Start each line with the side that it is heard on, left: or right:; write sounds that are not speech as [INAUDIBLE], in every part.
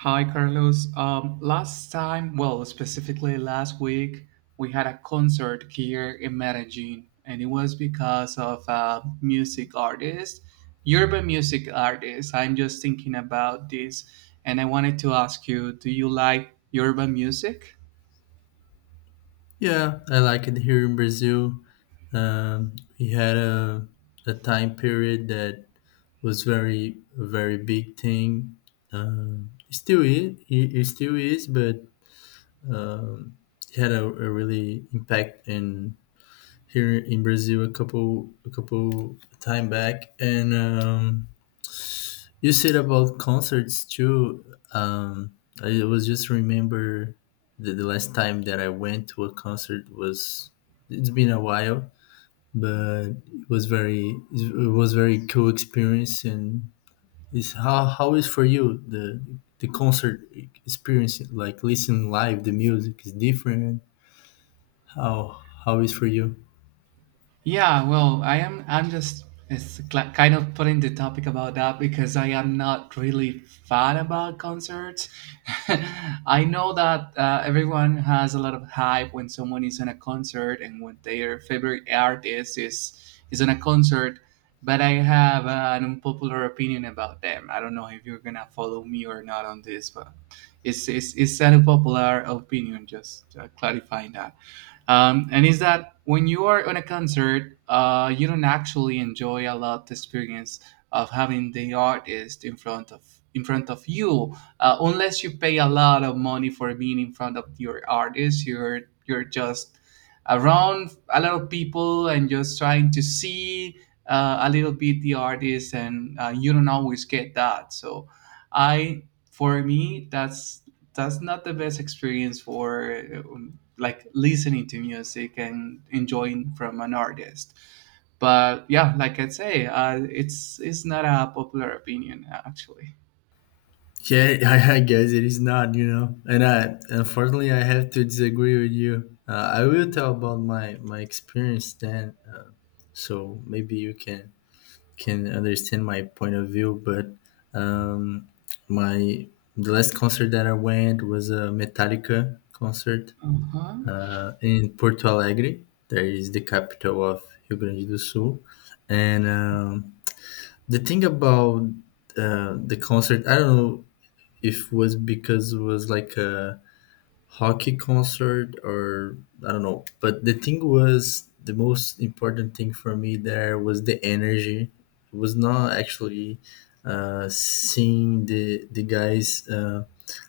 right: Hi, Carlos. Last time, well, specifically last week, we had a concert here in Medellin, and it was because of a music artist, urban music artist. I'm just thinking about this, and I wanted to ask you, do you like urban music?
left: Yeah, I like it here in Brazil. We had a time period that was very a very big thing. It still is, it still is, but um, it had a really impact in here in Brazil a couple time back, and you said about concerts too. Um, I was just remember the last time that I went to a concert was it's been a while, but it was very cool experience. And is how is for you the concert experience like listening live the music is different. How is for you?
right: Yeah, well, I am. I'm just it's cl- kind of putting the topic about that because I am not really fan about concerts. [LAUGHS] I know that everyone has a lot of hype when someone is in a concert and when their favorite artist is in a concert. But I have an unpopular opinion about them. I don't know if you're gonna follow me or not on this, but it's an unpopular opinion. Just clarifying that and is that when you are on a concert you don't actually enjoy a lot the experience of having the artist in front of you unless you pay a lot of money for being in front of your artist you're just around a lot of people and just trying to see a little bit the artist and you don't always get that. So i for me that's not the best experience for like listening to music and enjoying from an artist. But yeah, like I'd say, it's not a popular opinion actually.
left: Yeah, [LAUGHS] guess it is not, you know. And I, unfortunately, I have to disagree with you. I will tell about my experience then, so maybe you can understand my point of view. But um, my the last concert that I went was a Metallica concert
right: Uh-huh.
left: in Porto Alegre. That is the capital of Rio Grande do Sul. And the thing about the concert, I don't know if was because it was like a hockey concert or I don't know. But the thing was the most important thing for me there was the energy. It was not actually seeing the guys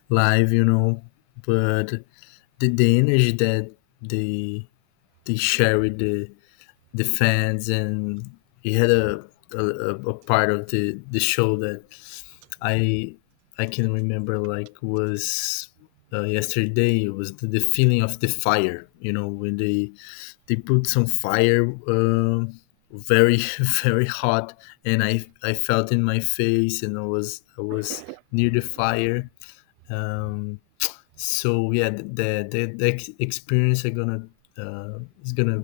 left: live, you know, but the energy that they they share with the fans and he had a a part of the show that I I can remember like was yesterday it was the feeling of the fire. You know when they put some fire um very [LAUGHS] very hot, and I felt in my face, and I was near the fire. Um, so yeah, the experience I gonna is gonna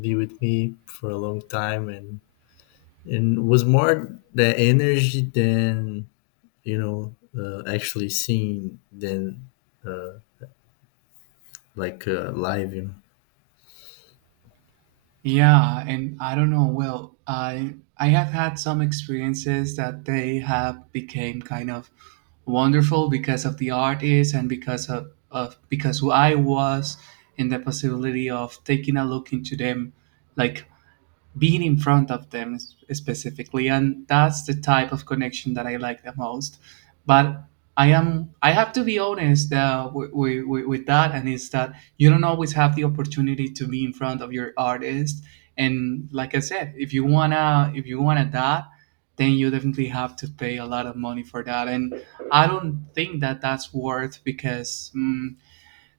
left: be with me for a long time, and was more the energy than you know, actually seeing than uh, like live, you know.
right: Yeah, and I don't know. Well, I have had some experiences that they have became kind of wonderful because of the artists and because of because I was in the possibility of taking a look into them, like being in front of them specifically, and that's the type of connection that I like the most. But I have to be honest with that, and it's that you don't always have the opportunity to be in front of your artist. And like I said, if you wanna that, then you definitely have to pay a lot of money for that, and I don't think that that's worth because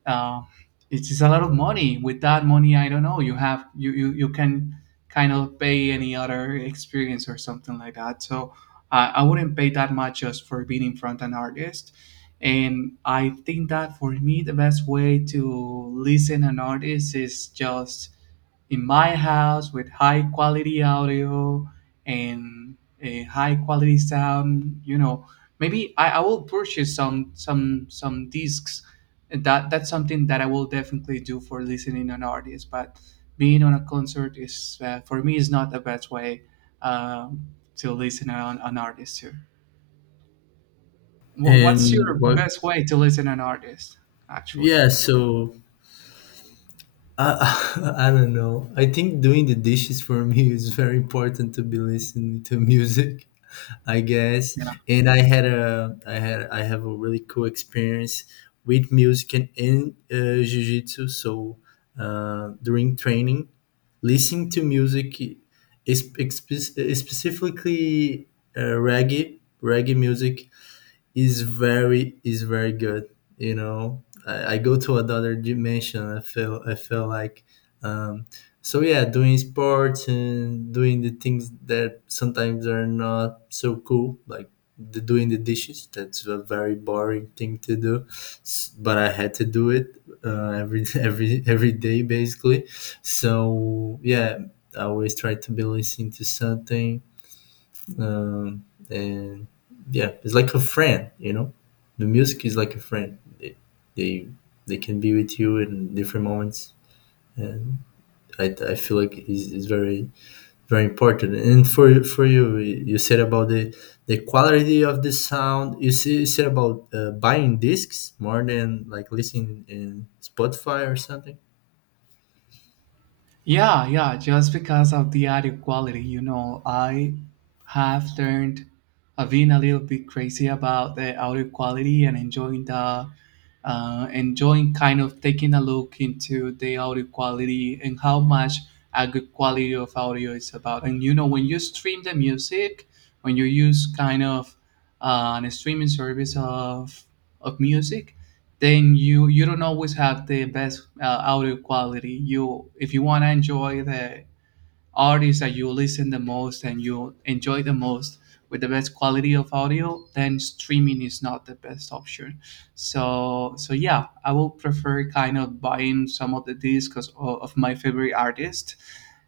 right: uh, it's just a lot of money. With that money, I don't know. You have you you, you can kind of pay any other experience or something like that. So I wouldn't pay that much just for being in front of an artist. And I think that for me, the best way to listen an artist is just in my house with high quality audio and a high quality sound, you know, maybe I will purchase some discs, and that's something that I will definitely do for listening an artist. But being on a concert is for me is not the best way um, to listen on an artist. Too. What's your
left: And what?
right: best way to listen an artist? Actually,
left: Yeah, so I [LAUGHS] I don't know. I think doing the dishes for me is very important to be listening to [LAUGHS] music, I guess.
right: yeah.
left: And I had a I had I have a really cool experience with music and in jiu-jitsu. So during training. Listening to music is specifically reggae music is very good. You know, I go to another dimension. I feel like um, so yeah, doing sports and doing the things that sometimes are not so cool, like doing the dishes. That's a very boring thing to do, but I had to do it every [LAUGHS] every day basically. So yeah, I always try to be listening to something and yeah, it's like a friend, you know. The music is like a friend. They they, they can be with you in different moments, and I feel like it's very important. And for you, you said about the quality of the sound. You, see, you said about buying discs more than like listening in Spotify or something.
right: Yeah, yeah, just because of the audio quality, you know, I have learned, I've been a little bit crazy about the audio quality and enjoying the, enjoying kind of taking a look into the audio quality and how much a good quality of audio is about. And you know, when you stream the music, when you use kind of an streaming service of music, then you don't always have the best audio quality. You, if you want to enjoy the artists that you listen the most and you enjoy the most with the best quality of audio, then streaming is not the best option. So yeah, I will prefer kind of buying some of the discs of my favorite artist,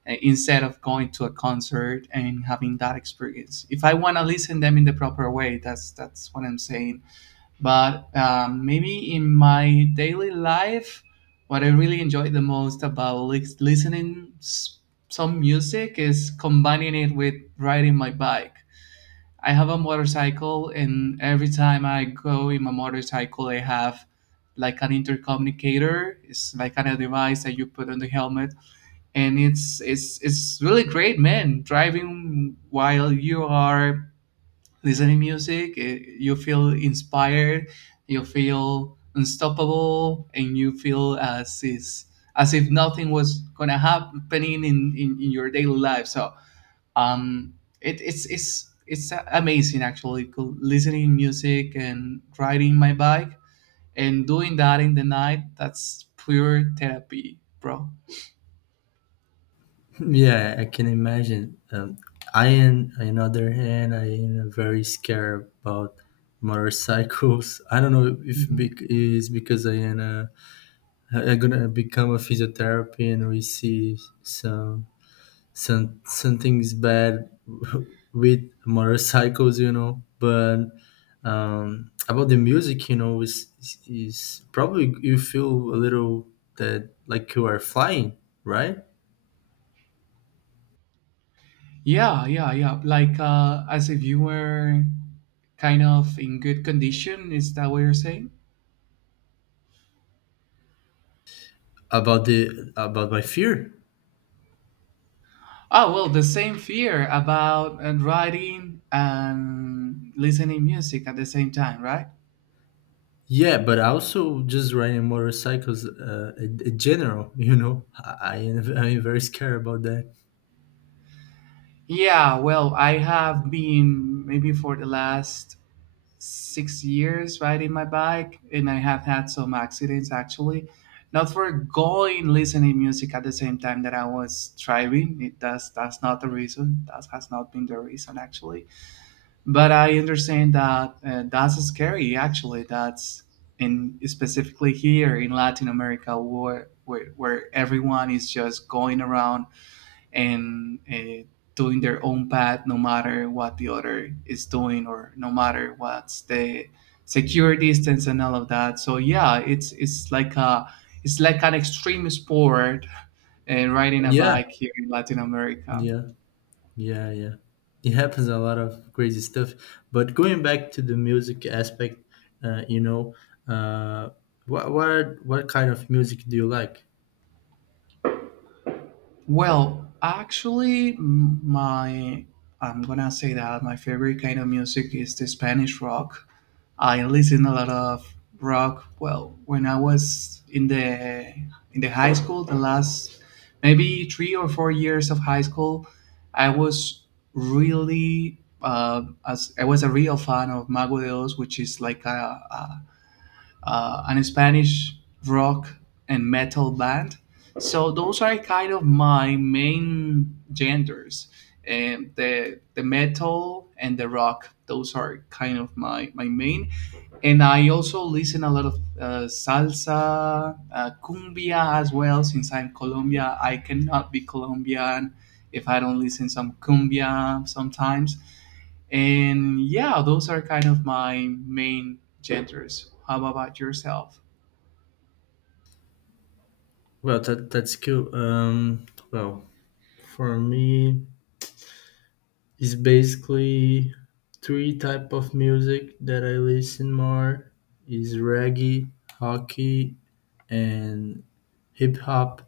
right: instead of going to a concert and having that experience, if I want to listen them in the proper way. That's what I'm saying. But maybe in my daily life, what I really enjoy the most about listening some music is combining it with riding my bike. I have a motorcycle, and every time I go in my motorcycle, I have like an intercommunicator. It's like kind of device that you put on the helmet, and it's really great, man. Driving while you are listening music, you feel inspired, you feel unstoppable, and you feel as if nothing was gonna happening in your daily life. So um it, it's it's it's amazing actually, listening music and riding my bike, and doing that in the night. That's pure therapy, bro.
left: Yeah, I can imagine. Am, on the other hand, I am very scared about motorcycles. [LAUGHS] I don't know if
right: Mhm.
left: is because I am I'm gonna become a physiotherapy, and we see some something's bad [LAUGHS] with motorcycles, you know. But about the music, you know, is probably you feel a little that like you are flying, right?
right: Yeah, yeah, yeah, like as if you were kind of in good condition, is that what you're saying?
left: About the about my fear,
right: Oh well, the same fear about writing and listening music at the same time, right?
left: yeah, but I also just riding motorcycles in general. [LAUGHS] You know, I'm very scared about that.
right: Yeah, well, I have been maybe for the last 6 years riding my bike, and I have had some accidents actually. Not for going listening music at the same time that I was driving. It, that's not the reason. That has not been the reason actually. But I understand that that's scary. Actually, that's in specifically here in Latin America, where where everyone is just going around and doing their own path, no matter what the other is doing, or no matter what's the secure distance and all of that. So yeah, it's like a it's like an extreme sport and riding a
left: Yeah.
right: bike here in Latin America.
left: Yeah. Yeah. It happens a lot of crazy stuff, but going back to the music aspect, you know, uh, what what kind of music do you like?
right: Well, actually, m- my I'm gonna say that my favorite kind of music is the Spanish rock. I listened a lot of rock. Well, when I was in the high school, the last maybe 3 or 4 years of high school, I was really as I was a real fan of Mago de Oz, which is like a Spanish rock and metal band. So those are kind of my main genders. And the metal and the rock, those are kind of my main. And I also listen a lot of salsa, cumbia as well. Since I'm Colombia, I cannot be Colombian if I don't listen some cumbia sometimes. And yeah, those are kind of my main genders. How about yourself?
left: That, that's cool. Well, for me it's basically three type of music that I listen more is reggae, hockey, and hip hop.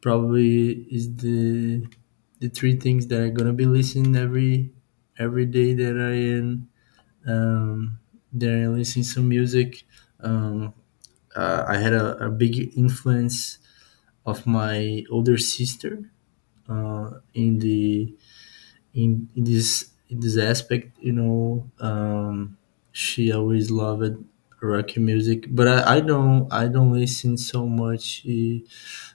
left: Probably is the three things that are gonna be listening every day that I am um, that I listen some music. Um, I had a big influence of my older sister uh, in the in this aspect, you know. She always loved rock music, but I don't listen so much eh,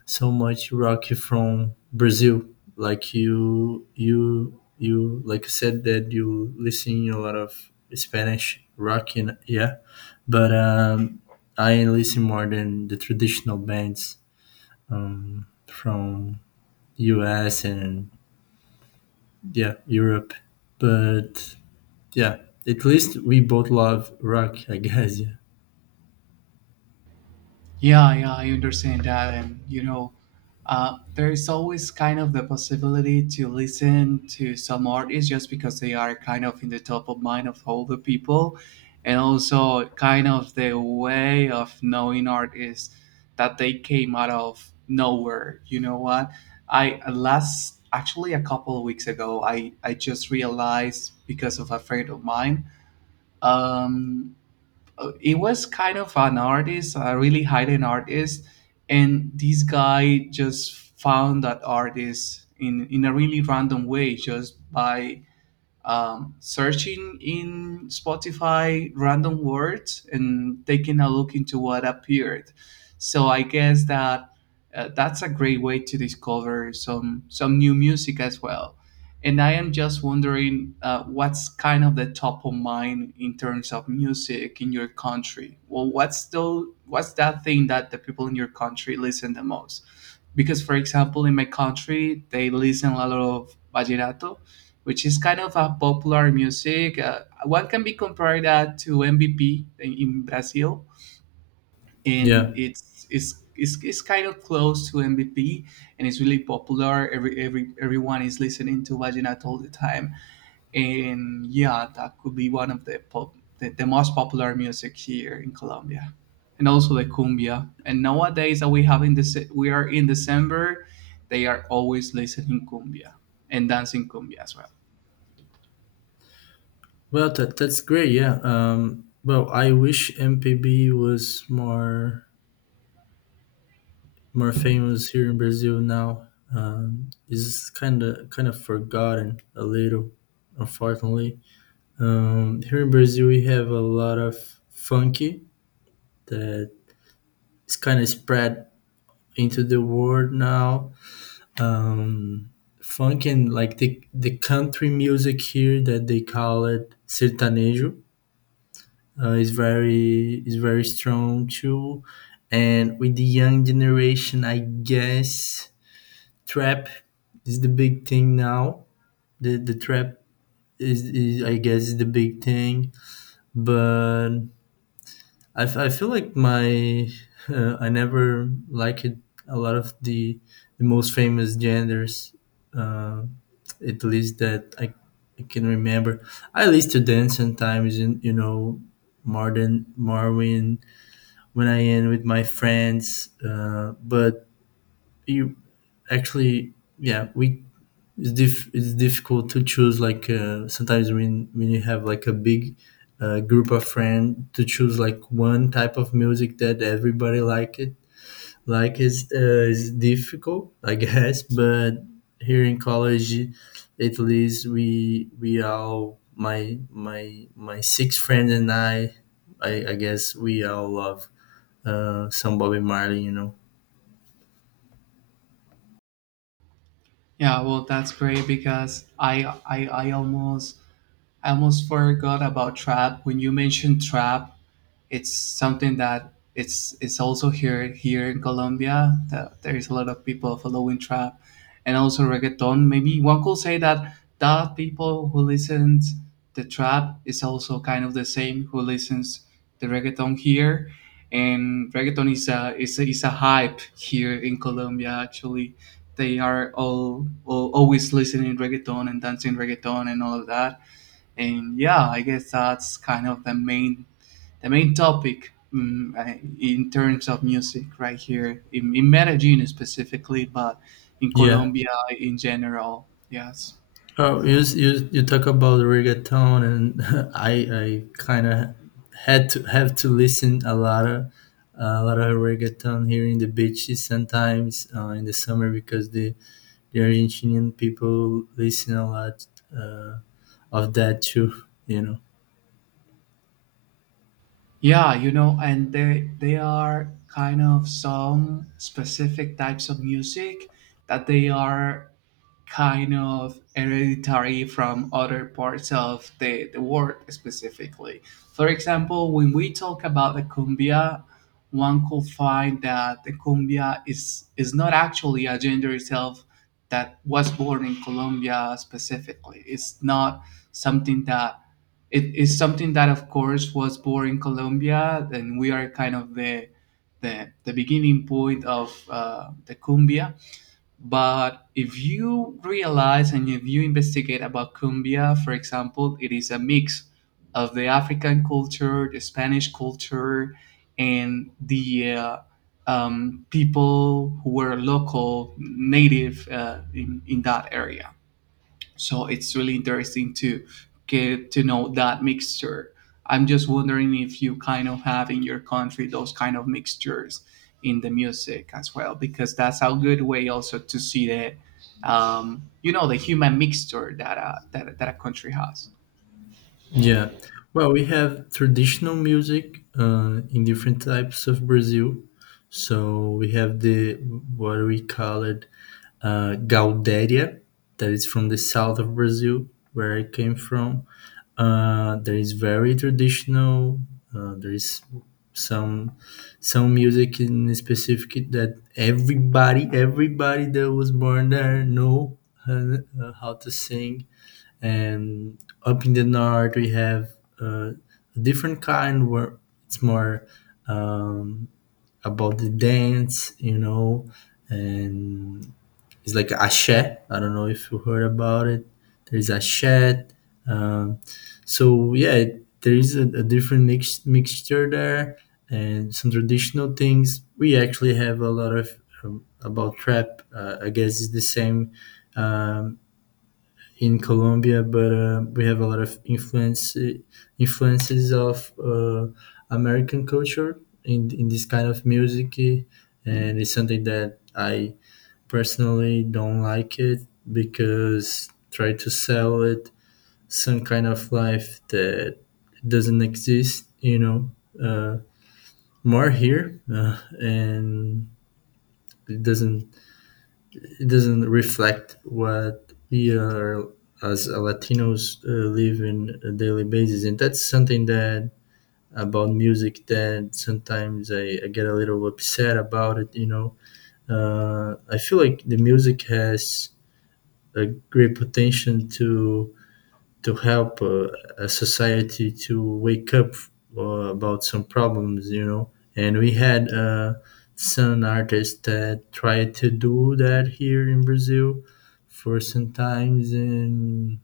left: so much rock from Brazil. Like you like you said that you listen a lot of Spanish rock, and yeah, but I listen more than the traditional bands from US and yeah Europe, but yeah, at least we both love rock, I guess. [LAUGHS]
right: Yeah, yeah, I understand that. And, you know, there is always kind of the possibility to listen to some artists just because they are kind of in the top of mind of all the people. And also, kind of the way of knowing art is that they came out of nowhere. You know what? I last, actually, a couple of weeks ago, I just realized because of a friend of mine. Um, it was kind of an artist, a really hidden artist, and this guy just found that artist in a really random way, just by searching in Spotify random words and taking a look into what appeared. So I guess that that's a great way to discover some new music as well. And I am just wondering what's kind of the top of mind in terms of music in your country. Well, what's the what's that thing that the people in your country listen the most? Because, for example, in my country, they listen a lot of vallenato, which is kind of a popular music. One can be compared that to MVP in Brazil,
left: Yeah.
right: and
left: Yeah.
right: it's kind of close to MVP, and it's really popular. Everyone is listening to Vaginato all the time, and yeah, that could be one of the most popular music here in Colombia, and also the cumbia. And nowadays that we have in this, we are in December, they are always listening cumbia and dancing cumbia as well.
left: Well, that's great. Yeah. Well, I wish MPB was more famous here in Brazil now. It's kind of forgotten a little, unfortunately. Here in Brazil, we have a lot of funky that is kind of spread into the world now. um, funk and like the country music here that they call it sertanejo is very strong too, and with the young generation, I guess trap is the big thing now. The trap is I guess is the big thing, but I feel like my [LAUGHS] I never liked a lot of the most famous genders. Uh, at least that I can remember. I used to dance sometimes, in, you know, more when I am with my friends. But you actually, yeah, we it's, diff it's difficult to choose. Like sometimes when you have like a big group of friends, to choose like one type of music that everybody like it like it's difficult, I guess. [LAUGHS] But here in college, at least we all my 6 friends and I guess we all love some Bobby Marley, you know.
right: Yeah, well, that's great because I almost forgot about trap. When you mentioned trap, it's something that it's also here in Colombia. That there is a lot of people following trap, and also reggaeton. Maybe one could say that the people who listens the trap is also kind of the same who listens the reggaeton here, and reggaeton is a hype here in Colombia. Actually, they are all always listening reggaeton and dancing reggaeton and all of that. And yeah, I guess that's kind of the main topic, in terms of music right here in Medellin specifically, but in
left: Yeah.
right: Colombia in general, yes.
left: Oh, you talk about reggaeton and [LAUGHS] I I kind of had to have to listen a lot of reggaeton here in the beaches sometimes in the summer because the Argentinian people listen a lot uh, of that too, you know.
right: Yeah, you know, and they are kind of some specific types of music that they are kind of hereditary from other parts of the world specifically. For example, when we talk about the cumbia, one could find that the cumbia is not actually a gender itself that was born in Colombia specifically. It's not something that It is something that, of course, was born in Colombia, and we are kind of the the beginning point of the cumbia. But if you realize and if you investigate about cumbia, for example, it is a mix of the African culture, the Spanish culture, and the people who were local, native, in that area. So it's really interesting to get to know that mixture. I'm just wondering if you kind of have in your country those kind of mixtures in the music as well, because that's a good way also to see the human mixture that that a country has.
left: Yeah. Well, we have traditional music in different types of Brazil. So we have the what we call it Gaudéria, that is from the south of Brazil, where I came from. There is very traditional. There is some some music in specific that everybody that was born there know how to sing, and up in the north we have uh, a different kind where it's more um, about the dance, you know. And it's like ashe, I don't know if you heard about it. There's ashe. um, so yeah, there is a different mixture there, and some traditional things. We actually have a lot of about trap, I guess it's the same um, in Colombia, but we have a lot of influences of American culture in this kind of music, and it's something that I personally don't like it because try to sell it some kind of life that doesn't exist, you know, uh, more here, and it doesn't it doesn't reflect what we are as Latinos live in a daily basis, and that's something that about music that sometimes I get a little upset about it. You know, I feel like the music has a great potential to help a society to wake up about some problems, you know. And we had some artists that tried to do that here in Brazil for some times, and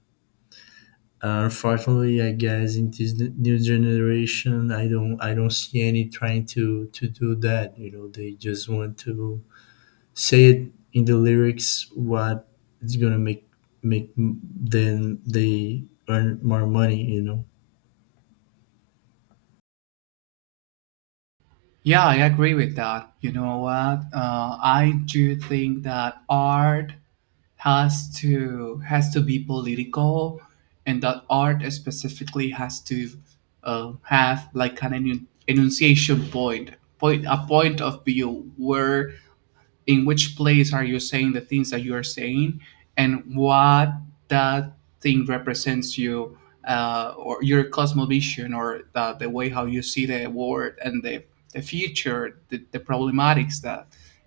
left: unfortunately, I guess in this new generation, I don't see any trying to do that. You know, they just want to say it in the lyrics what it's gonna make then they earn more money, you know.
right: Yeah, I agree with that. You know what? I do think that art has to be political, and that art specifically has to have like an enunciation point, point a point of view, where in which place are you saying the things that you are saying, and what that thing represents you, or your cosmovision, or the way how you see the world and the future, the problematics that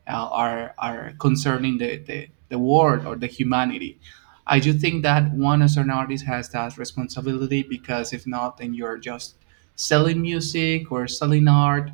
right: are concerning the world or the humanity. I do think that one as an artist has that responsibility, because if not, then you're just selling music or selling art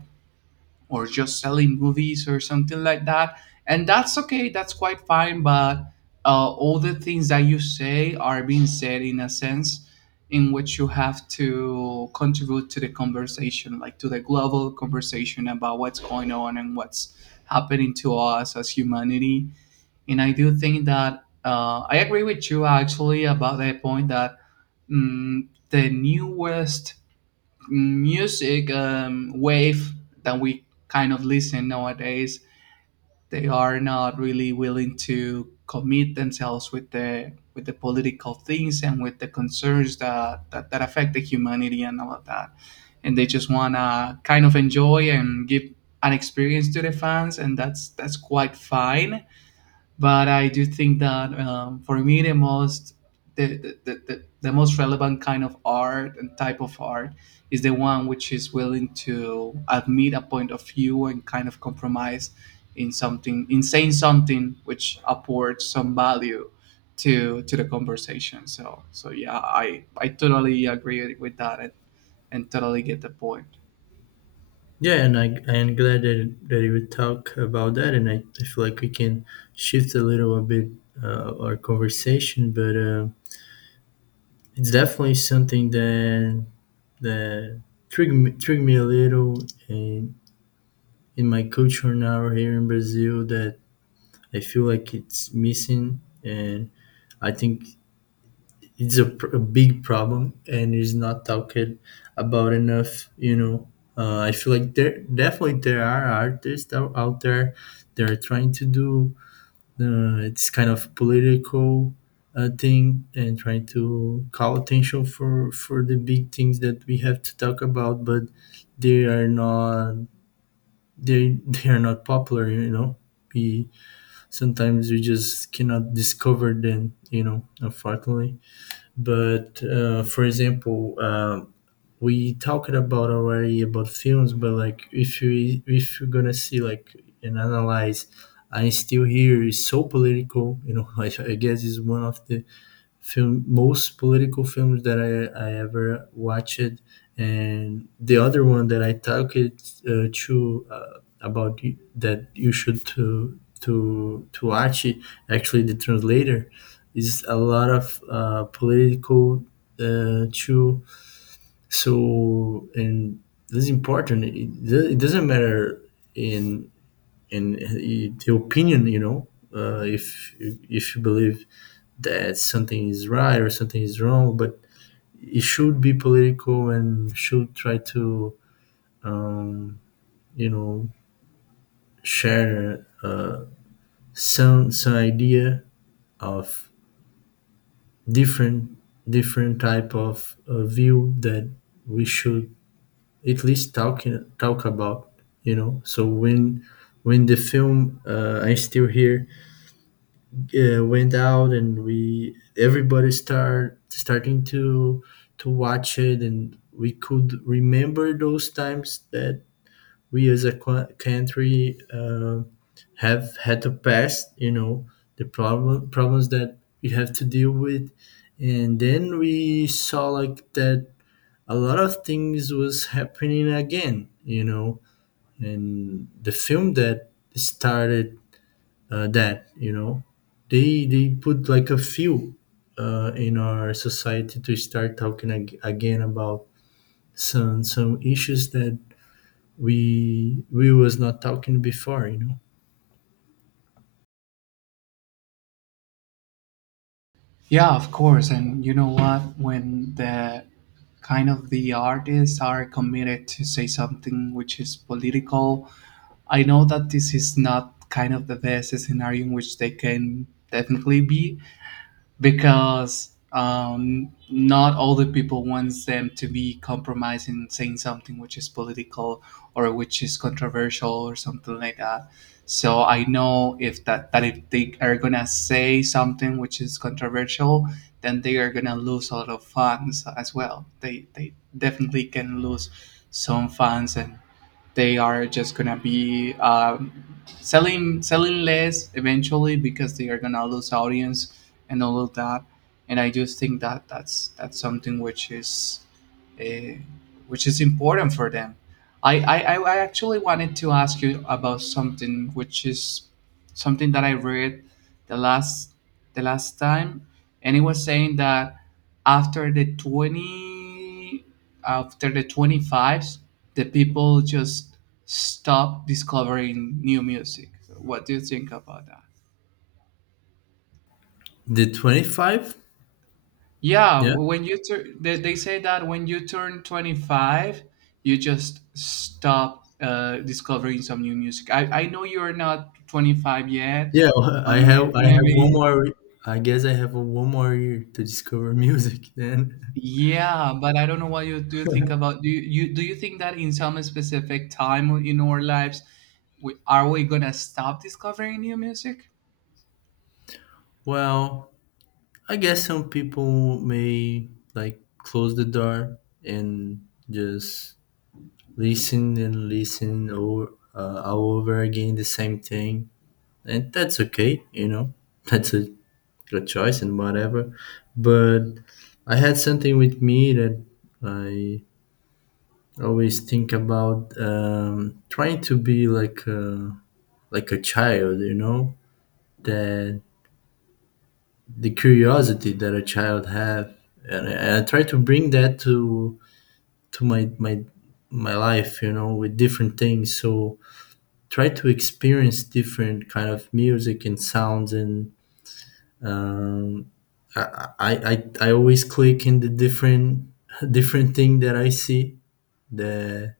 right: or just selling movies or something like that. And that's okay, that's quite fine. But all the things that you say are being said in a sense in which you have to contribute to the conversation, like to the global conversation about what's going on and what's happening to us as humanity. And I do think that, I agree with you actually about the point that, the newest music wave that we kind of listen nowadays, they are not really willing to commit themselves with the political things and with the concerns that that affect the humanity and all of that. And they just want to kind of enjoy and give an experience to the fans, and that's quite fine. But I do think that, for me, the most relevant kind of art and type of art is the one which is willing to admit a point of view and kind of compromise in something, in saying something which apports some value to the conversation. So so yeah, I totally agree with that, and totally get the point.
left: Yeah, and I'm glad that you would talk about that, and I feel like we can shift a little bit our conversation, but it's definitely something that that triggered me a little in in my culture now here in Brazil that I feel like it's missing, and I think it's a big problem and is not talked about enough, you know. I feel like there definitely there are artists out there that are trying to do this kind of political thing and trying to call attention for the big things that we have to talk about, but they are not they [LAUGHS] they are not popular, you know. We sometimes we just cannot discover them, you know, unfortunately. But for example, we talked about already about films, but like if you if you're gonna see like and analyze, I'm Still Here is so political. You know, [LAUGHS] I guess is one of the film most political films that I ever watched, and the other one that I talked to about that you should to watch it, actually the translator is a lot of political too. So and this is important. It it doesn't matter in in the opinion, you know, if you believe that something is right or something is wrong, but it should be political and should try to um, you know share some idea of different different type of view that we should at least talk about, you know. So when the film I'm still here went out, and we everybody starting to watch it, and we could remember those times that we as a country have had to pass, you know, the problems that we have to deal with. And then we saw like that a lot of things was happening again, you know, and the film that started, that, they put like a few in our society to start talking again about some issues that we was not talking before.
right: Yeah, of course. And you know what? When the kind of the artists are committed to say something which is political, I know that this is not kind of the best scenario in which they can definitely be, because, not all the people wants them to be compromising, saying something which is political or which is controversial or something like that. So I know if that that if they are gonna say something which is controversial, then they are gonna lose a lot of fans as well. They definitely can lose some fans, and they are just gonna be, selling less eventually, because they are gonna lose audience and all of that. And I just think that that's something which is, uh, which is important for them. I actually wanted to ask you about something, which is something that I read the last the last time, and it was saying that after the twenty after the 20 fives, the people just stop discovering new music. What do you think about that?
left: The 25.
right: Yeah,
left: Yeah,
right: when you turn, they say that when you turn 25, you just stop discovering some new music. I know you're not 25 yet,
left: yeah. [LAUGHS]
right: but
left: i have i have one
right: maybe.
left: more. I guess I have one more year to discover music then. [LAUGHS]
right: Yeah. But I don't know what you do think about. Do you, do you think that in some specific time in our lives, are we gonna stop discovering new music?
left: Well, I guess some people may like close the door and just listen and listen over, all over again the same thing. And that's okay, you know. [LAUGHS] That's a good choice and whatever. But I had something with me that I always think about, trying to be like a, child, you know, that the curiosity that a child have, and I try to bring that to my my life, you know, with different things. So try to experience different kind of music and sounds, and um, I always click in the different [LAUGHS] different thing that I see, that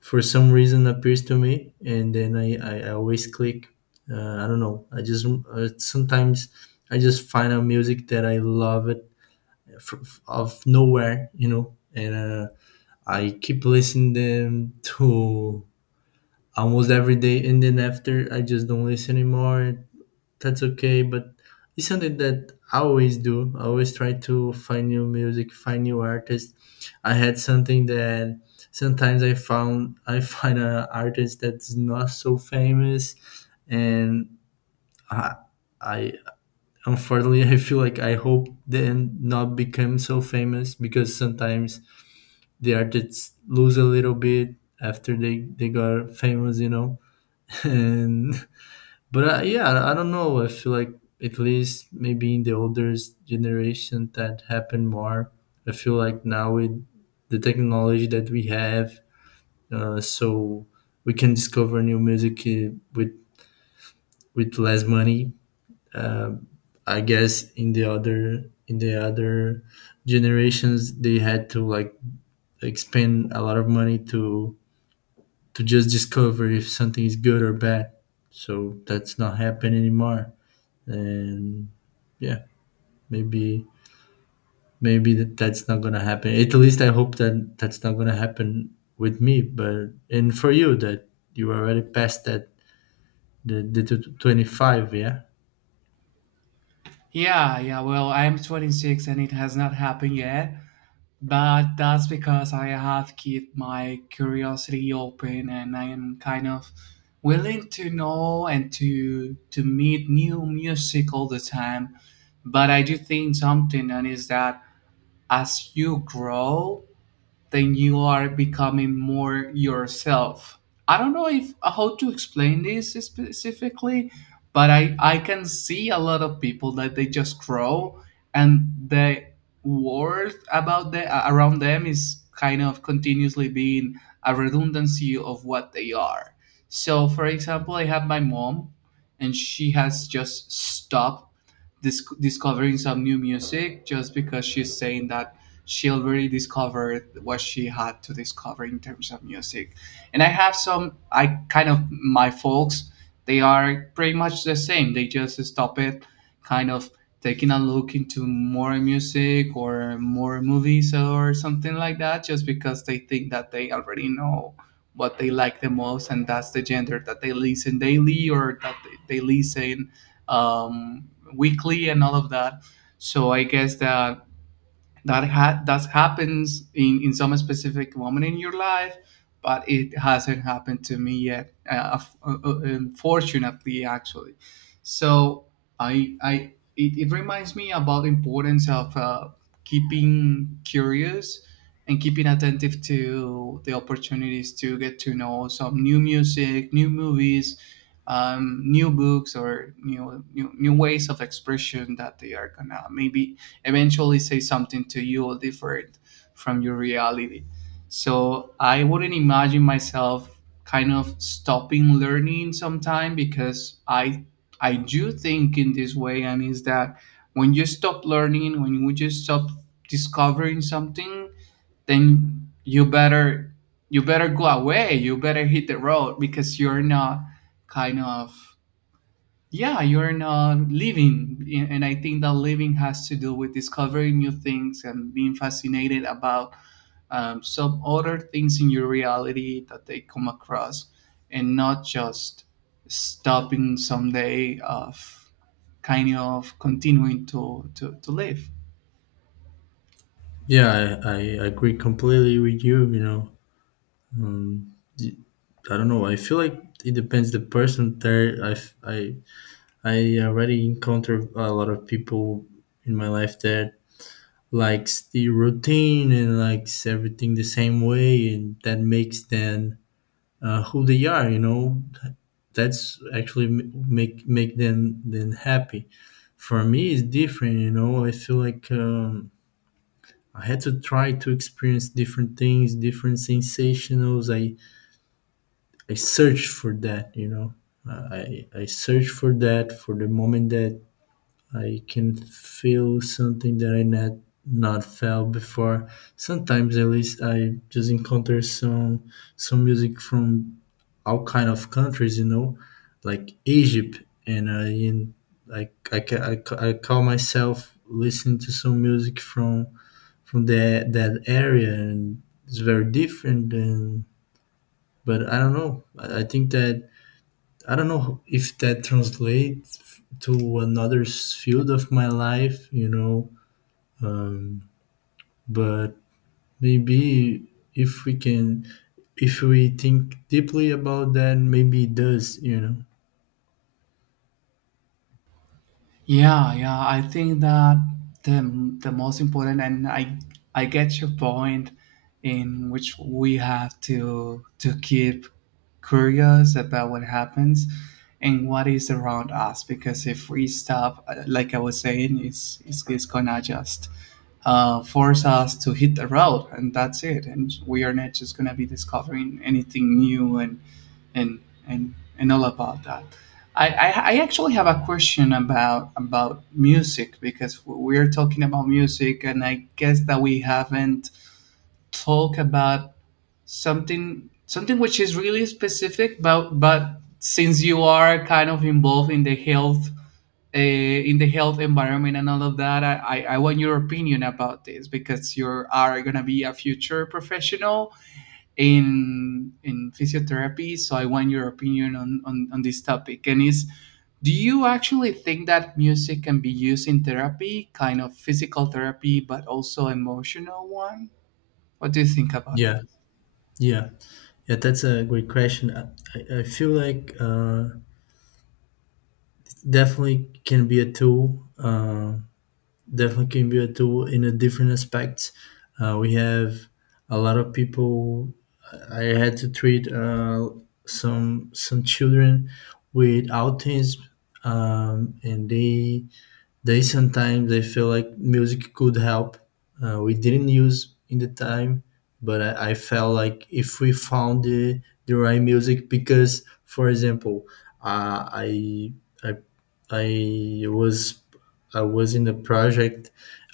left: for some reason appears to me. And then I always click, I don't know. I just sometimes I just find a music that I love it of nowhere, you know, and I keep listening them to almost every day, and then after, I just don't listen anymore. That's okay, but it's something that I always do? I always try to find new music, find new artists. I had something that sometimes I found I [LAUGHS] find an artist that's not so famous, and I, I unfortunately, I feel like I hope they not become so famous, because sometimes the artists lose a little bit after they got famous, you know. [LAUGHS] and but yeah, I don't know. I feel like at least maybe in the older generation that happened more. I feel like now with the technology that we have, so we can discover new music with less money. Um I guess in the other generations they had to like expend a lot of money to just discover if something is good or bad. So that's not happening anymore. And yeah, maybe that that's not gonna happen. At least I hope that that's not gonna happen with me. But and for you that you already passed that, the, 25. Yeah.
right: Yeah, yeah. Well, I'm 26 and it has not happened yet. But that's because I have kept my curiosity open and I am kind of willing to know and to meet new music all the time. But I do think something, and is that as you grow, then you are becoming more yourself. I don't know if how to explain this specifically, but I can see a lot of people that they just grow, and the world about the around them is kind of continuously being a redundancy of what they are. So, for example, I have my mom, and she has just stopped discovering some new music, just because she's saying that she already discovered what she had to discover in terms of music. And I have some, I kind of, my folks, they are pretty much the same. They just stop it, kind of taking a look into more music or more movies or something like that, just because they think that they already know what they like the most, and that's the gender that they listen daily, or that they listen, weekly, and all of that. So I guess that that happens in some specific moment in your life, but it hasn't happened to me yet, unfortunately, actually. So I it, it reminds me about the importance of, keeping curious and keeping attentive to the opportunities to get to know some new music, new movies, new books, or new ways of expression that they are gonna maybe eventually say something to you different from your reality. So I wouldn't imagine myself kind of stopping learning sometime, because I do think in this way, and is that when you stop learning, when you just stop discovering something, then you better, you better go away, you better hit the road, because you're not kind of, yeah, you're not living. And I think that living has to do with discovering new things and being fascinated about, some other things in your reality that they come across, and not just stopping someday of kind of continuing to to live.
left: Yeah, I agree completely with you you know um, y- I don't know. I feel like it depends the person there. I f- I already encountered a lot of people in my life that likes the routine and likes everything the same way, and that makes them who they are. That's actually make them then happy. For me it's different, you know. I feel like, I had to try to experience different things, different sensationals. I search for that, you know. I search for that for the moment that I can feel something that I not felt before. Sometimes at least I just encounter some music from all kind of countries, you know, like Egypt, and I in I I, ca- I, ca- I call myself listening to some music from that area, and it's very different. And But I don't know. I think that I don't know if that translates to another field of my life, um, but maybe if we can, if we think deeply about that, maybe it does, you know?
right: Yeah, yeah. I think that the most important, and I get your point, in which we have to keep curious about what happens and what is around us. Because if we stop, like I was saying, it's gonna just, force us to hit the road, and that's it. And we are not just gonna be discovering anything new, and and all about that. I, I, I actually have a question about music, because we're talking about music and I guess that we haven't talked about something which is really specific, but since you are kind of involved in the health, in the health environment and all of that, I want your opinion about this, because you are going to be a future professional in physiotherapy. So I want your opinion on on this topic. And is, do you actually think that music can be used in therapy, kind of physical therapy, but also emotional one? What do you think about that?
left: Yeah, yeah, yeah. That's a great question. I feel like definitely can be a tool. Definitely can be a tool in a different aspect. We have a lot of people. I had to treat some children with autism, and they sometimes I feel like music could help. We didn't use in the time, but I felt like if we found the right music, because for example, uh, I I I was I was in a project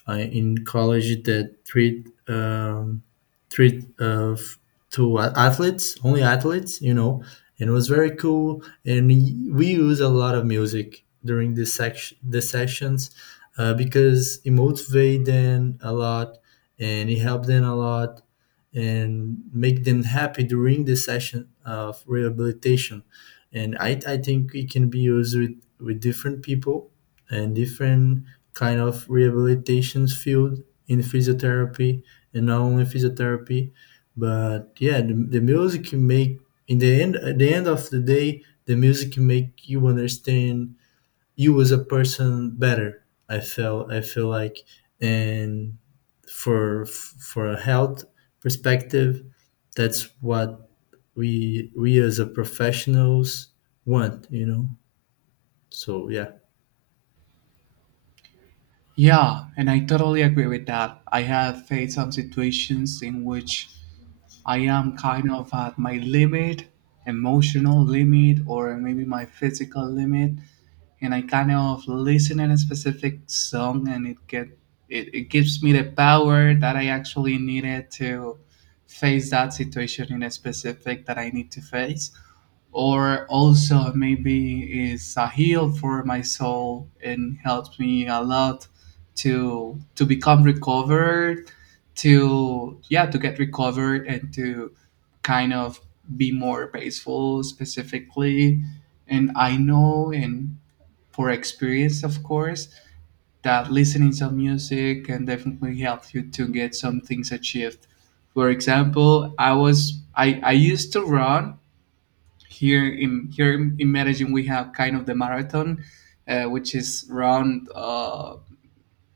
left: in college that treat treat uh, f- athletes, only athletes, you know, and it was very cool, and we use a lot of music during this section the sessions, because it motivates them a lot and it helps them a lot, and make them happy during the session of rehabilitation. And I think it can be used with different people and different kind of rehabilitations field in physiotherapy, and not only physiotherapy. But yeah, the music can make in the end at the end of the day, the music make you understand you as a person better. I feel like, and for a health perspective, that's what we as a professionals want. You know. So yeah.
right: Yeah, and I totally agree with that. I have faced some situations in which I am kind of at my limit, emotional limit, or maybe my physical limit, and I kind of listen in a specific song, and it, it gives me the power that I actually needed to face that situation in a specific that I need to face, or also maybe it's a heal for my soul and helps me a lot to become recovered, to, yeah, to get recovered, and to kind of be more peaceful specifically. And I know, and for experience, of course, that listening some music can definitely help you to get some things achieved. For example, I was, I used to run here in Medellin. We have kind of the marathon, which is run, uh,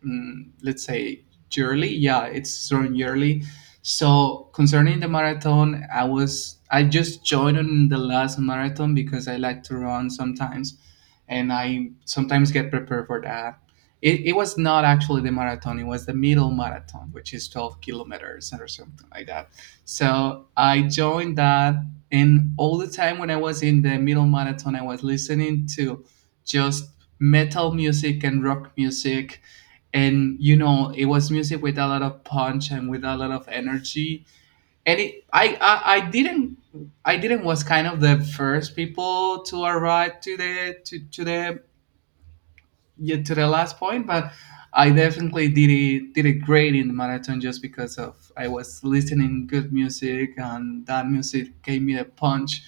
right: mm, let's say, yearly. Yeah, it's run yearly. So concerning the marathon, I was, I just joined on the last marathon because I like to run sometimes, and I sometimes get prepared for that. It was not actually the marathon; it was the middle marathon, which is 12 kilometers or something like that. So I joined that, and all the time when I was in the middle marathon, I was listening to just metal music and rock music. And you know, it was music with a lot of punch and with a lot of energy, and I didn't, I didn't was kind of the first people to arrive to to the, yeah, to the last point. But I definitely did it, great in the marathon, just because of, I was listening good music, and that music gave me a punch.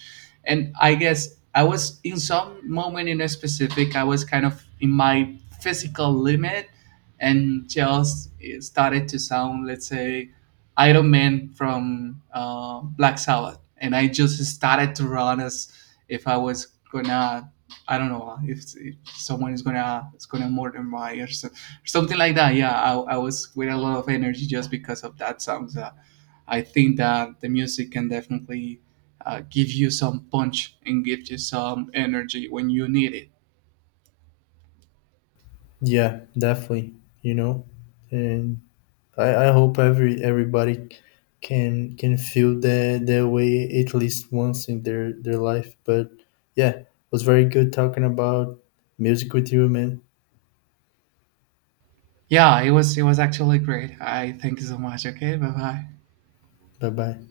right: And I guess I was in some moment in a specific, I was kind of in my physical limit, and just it started to sound, let's say, Iron Man from, Black Sabbath, and I just started to run as if I was gonna, I don't know, if someone is gonna, murder my or so, something like that. Yeah, I was with a lot of energy just because of that song. So I think that the music can definitely, give you some punch and give you some energy when you need it.
left: Yeah, definitely. You know, and I hope everybody can feel that way at least once in their life. But yeah, it was very good talking about music with you, man.
right: Yeah, it was, it was actually great. I thank you so much. Okay, bye bye.
left: Bye bye.